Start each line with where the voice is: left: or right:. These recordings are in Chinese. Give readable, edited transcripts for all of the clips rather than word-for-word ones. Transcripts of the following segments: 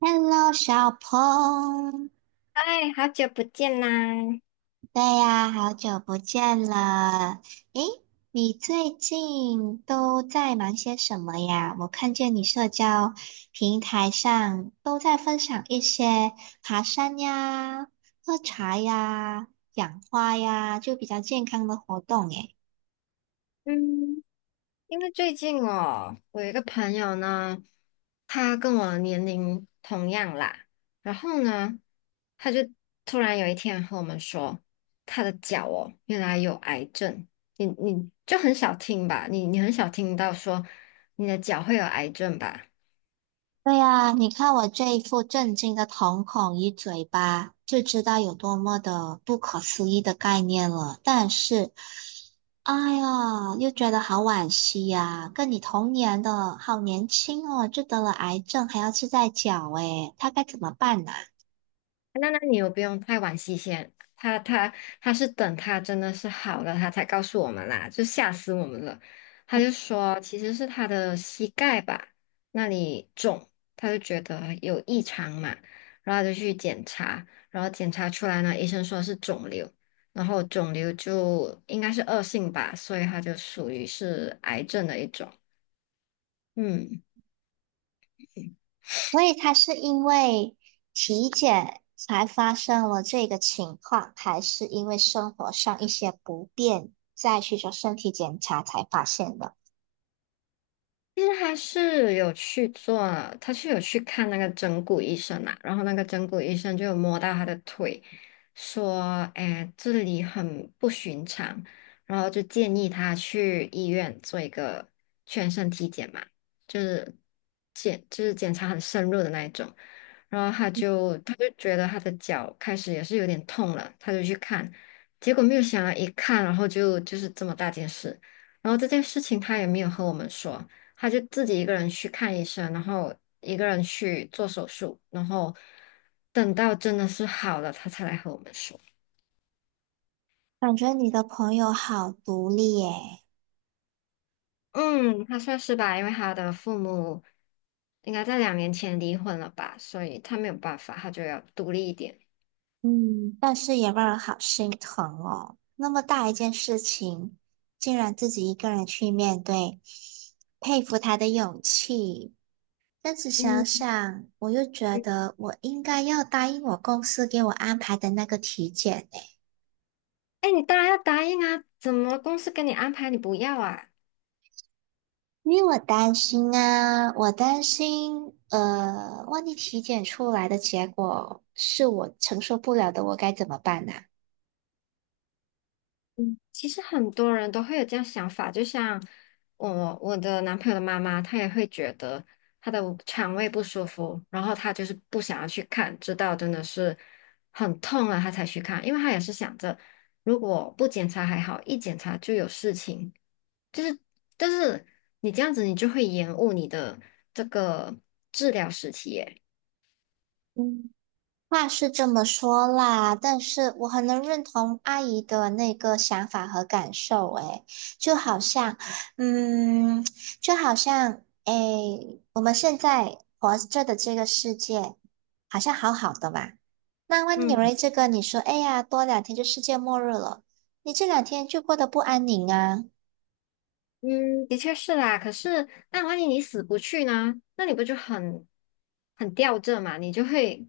right: Hello，小鹏，
left: 嗨，好久不见啦！
right: 对呀，好久不见了。诶，你最近都在忙些什么呀？我看见你社交平台上都在分享一些爬山呀、喝茶呀、养花呀，就比较健康的活动。诶，
left: 嗯，因为最近哦，我有一个朋友呢，他跟我年龄同样啦，然后呢，他就突然有一天和我们说，他的脚哦，原来有癌症。你就很少听吧，你很少听到说你的脚会有癌症吧？
right: 对呀，你看我这一副震惊的瞳孔与嘴巴，就知道有多么的不可思议的概念了。但是。哎呀，又觉得好惋惜呀、跟你同年的，好年轻哦，就得了癌症，还要吃在脚，哎，他该怎么办呢、
left: 那你又不用太惋惜先，他他是等他真的是好了，他才告诉我们啦，就吓死我们了。他就说其实是他的膝盖吧那里肿，他就觉得有异常嘛，然后他就去检查，然后检查出来呢，医生说是肿瘤，然后肿瘤就应该是恶性吧，所以他就属于是癌症的一种。嗯。
right: 所以他是因为体检才发生了这个情况，还是因为生活上一些不便，再去做身体检查才发现的？
left: 其实他是有去做，他是有去看那个整骨医生嘛，然后那个整骨医生就有摸到他的腿，说，哎，这里很不寻常，然后就建议他去医院做一个全身体检嘛，就是检查很深入的那一种，然后他就觉得他的脚开始也是有点痛了，他就去看，结果没有想到一看，然后就是这么大件事，然后这件事情他也没有和我们说。他就自己一个人去看医生，然后一个人去做手术，然后等到真的是好了，他才来和我们说。
right: 感觉你的朋友好独立耶。
left: 嗯，他算是吧，因为他的父母应该在两年前离婚了吧，所以他没有办法，他就要独立一点。
right: 嗯，但是也让人好心疼哦。那么大一件事情，竟然自己一个人去面对，佩服他的勇气。但是想
left: 嗯，
right: 想，我又觉得我应该要答应我公司给我安排的那个体检呢，
left: 哎，你当然要答应啊，怎么公司给你安排你不要啊？
right: 因为我担心啊，我担心，万一体检出来的结果是我承受不了的，我该怎么办呢？
left: 嗯，其实很多人都会有这样想法，就像我的男朋友的妈妈，她也会觉得她的肠胃不舒服，然后她就是不想要去看，直到真的是很痛了，她才去看，因为她也是想着如果不检查还好，一检查就有事情，就是，但是你这样子你就会延误你的这个治疗时期耶。
right: 话是这么说啦，但是我很能认同阿姨的那个想法和感受，诶，就好像，嗯，就好像，诶，我们现在活着的这个世界好像好好的吧？那万一有了这个，你说，哎呀，多两天就世界末日了，你这两天就过得不安宁啊，
left: 嗯，的确是啦。可是，那万一你死不去呢？那你不就很很吊着嘛？你就会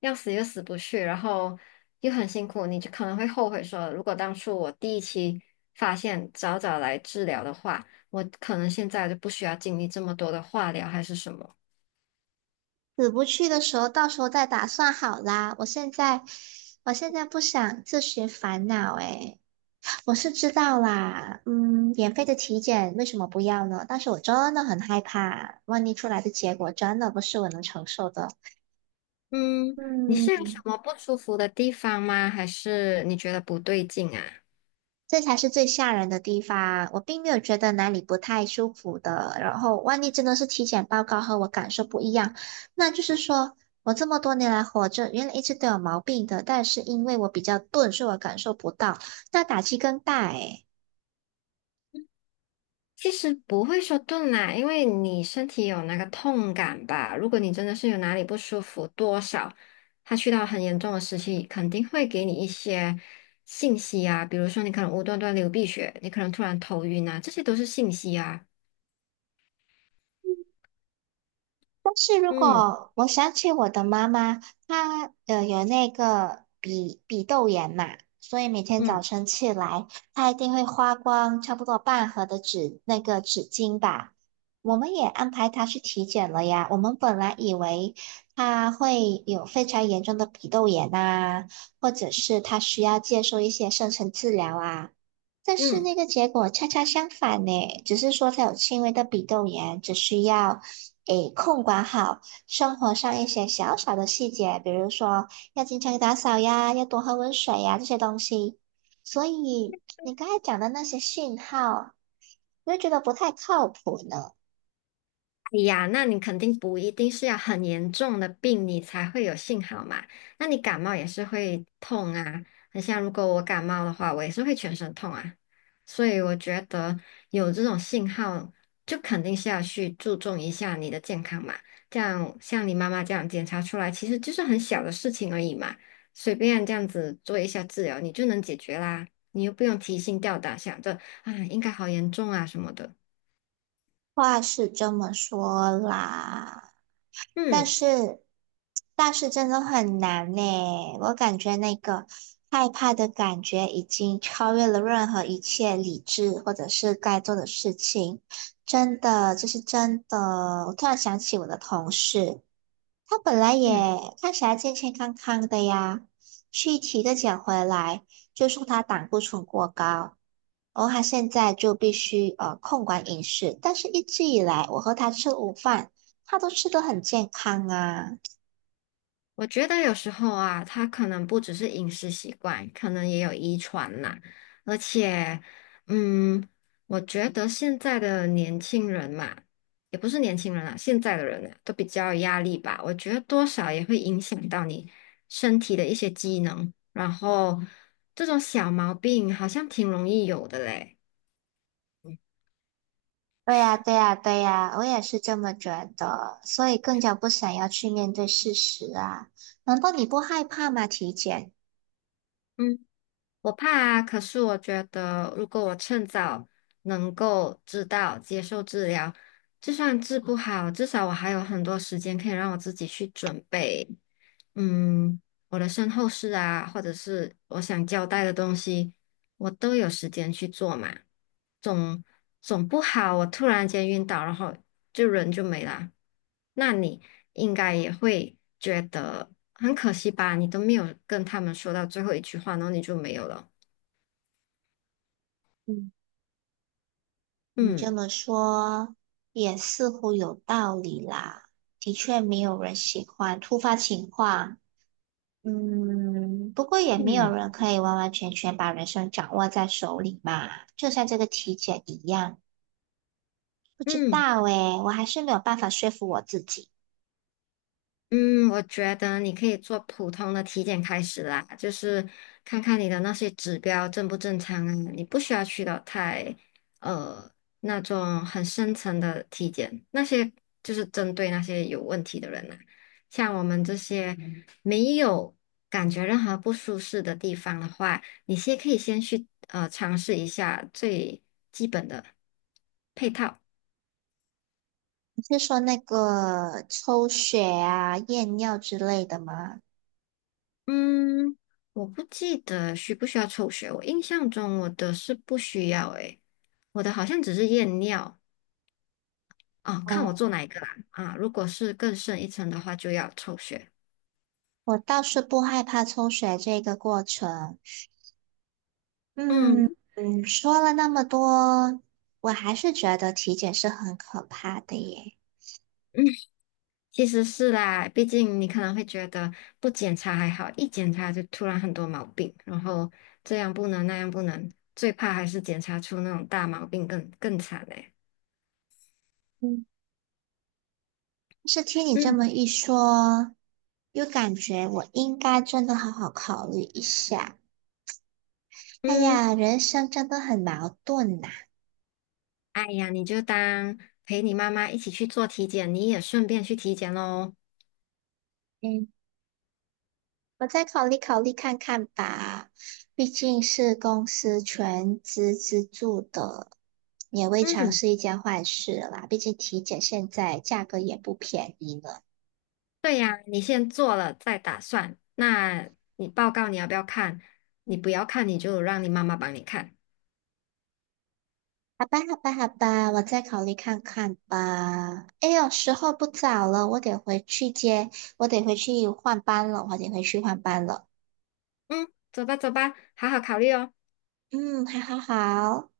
left: 要死又死不去，然后又很辛苦，你就可能会后悔说，如果当初我第一期发现早早来治疗的话，我可能现在就不需要经历这么多的化疗还是什么。
right: 死不去的时候，到时候再打算好啦。我现在，我现在不想自寻烦恼，诶。我是知道啦，嗯，免费的体检为什么不要呢？但是我真的很害怕，万一出来的结果真的不是我能承受的，
left: 嗯，你
right: 嗯，
left: 是有什么不舒服的地方吗？还是你觉得不对劲啊？
right: 这才是最吓人的地方。我并没有觉得哪里不太舒服的，然后万一真的是体检报告和我感受不一样，那就是说我这么多年来活着，原来一直都有毛病的，但是因为我比较钝，所以我感受不到，那打击更大诶。
left: 其实不会说顿啦，因为你身体有那个痛感吧。如果你真的是有哪里不舒服，多少它去到很严重的时期，肯定会给你一些信息啊，比如说你可能无端端流鼻血，你可能突然头晕啊，这些都是信息啊。
right: 但是如
left: 嗯
right: 果我想起我的妈妈，她有那个鼻窦炎嘛，所以每天早
left: 嗯
right: 晨起来，她一定会花光差不多半盒的纸那个纸巾吧。我们也安排她去体检了呀。我们本来以为她会有非常严重的鼻窦炎啊，或者是她需要接受一些深层治疗啊。但是
left: 嗯。
right: 那个结果恰恰相反呢，只是说他有轻微的鼻窦炎，只需要诶控管好生活上一些小小的细节，比如说要经常打扫呀，要多喝温水呀这些东西。所以你刚才讲的那些讯号，我就觉得不太靠谱呢。
left: 哎呀，那你肯定不一定是要很严重的病，你才会有信号嘛。那你感冒也是会痛啊，很像如果我感冒的话，我也是会全身痛啊。所以我觉得有这种信号，就肯定是要去注重一下你的健康嘛。这样像你妈妈这样检查出来，其实就是很小的事情而已嘛，随便这样子做一下治疗，你就能解决啦。你又不用提心吊胆想着啊，应该好严重啊什么的。
right: 话是这么说啦，但
left: 嗯
right: 是，但是真的很难呢。我感觉那个害怕的感觉已经超越了任何一切理智或者是该做的事情。真的，这是真的。我突然想起我的同事，他本来也
left: 嗯。
right: 看起来健健康康的呀，去体个检回来，就说他胆固醇过高。然后他现在就必须控管饮食，但是一直以来我和他吃午饭，他都吃得很健康啊。
left: 我觉得有时候啊，它可能不只是饮食习惯，可能也有遗传啦。而且，嗯，我觉得现在的年轻人嘛，也不是年轻人啦，现在的人啊，都比较有压力吧。我觉得多少也会影响到你身体的一些机能，然后这种小毛病好像挺容易有的嘞。
right: 对呀，对呀，对呀，我也是这么觉得，所以更加不想要去面对事实啊。难道你不害怕吗？体检？
left: 嗯。我怕啊，可是我觉得，如果我趁早能够知道接受治疗，就算治不好，至少我还有很多时间可以让我自己去准备，嗯，我的身后事啊，或者是我想交代的东西，我都有时间去做嘛。总总不好，我突然间晕倒，然后就人就没啦。那你应该也会觉得很可惜吧？你都没有跟他们说到最后一句话，然后你就没有了。
right: 嗯，你这
left: 嗯
right: 么说也似乎有道理啦。的确，没有人喜欢突发情况，嗯，不过也没有
left: 嗯
right: 人可以完完全全把人生掌握在手里嘛，就像这个体检一样，不知
left: 嗯。
right: 道诶，我还是没有办法说服我自己。
left: 嗯，我觉得你可以做普通的体检开始啦，就是看看你的那些指标正不正常啊，你不需要去到太呃那种很深层的体检，那些就是针对那些有问题的人啦、像我们这些没有感觉任何不舒适的地方的话，你可以先去尝试一下最基本的配套。
right: 你是说那个抽血啊、验尿之类的吗？
left: 嗯，我不记得需不需要抽血，我印象中我的是不需要诶，我的好像只是验尿哦，看我做
right: 哦，
left: 哪一个啦啊，如果是更深一层的话就要抽血。
right: 我倒是不害怕抽血这个过程。嗯
left: 嗯
right: 嗯，说了那么多，我还是觉得体检是很可怕的耶。
left: 嗯，其实是啦，毕竟你可能会觉得不检查还好，一检查就突然很多毛病，然后这样不能那样不能，最怕还是检查出那种大毛病更惨嘞。
right: 嗯。是听你这么
left: 嗯
right: 一说，又感觉我应该真的好好考虑一下。哎
left: 嗯。
right: 呀，人生真的很矛盾呐、
left: 哎呀，你就当陪你妈妈一起去做体检，你也顺便去体检喽。
right: 嗯，我再考虑考虑看看吧，毕竟是公司全资资助的，也未尝
left: 嗯，
right: 是一件坏事啦。毕竟体检现在价格也不便宜呢。
left: 对呀，你先做了再打算。那你报告你要不要看？你不要看，你就让你妈妈帮你看。
right: 好吧，好吧，好吧，我再考虑看看吧。哎呦，时候不早了，我得回去换班了，
left: 嗯，走吧走吧，好好考虑哦。
right: 嗯，好好好。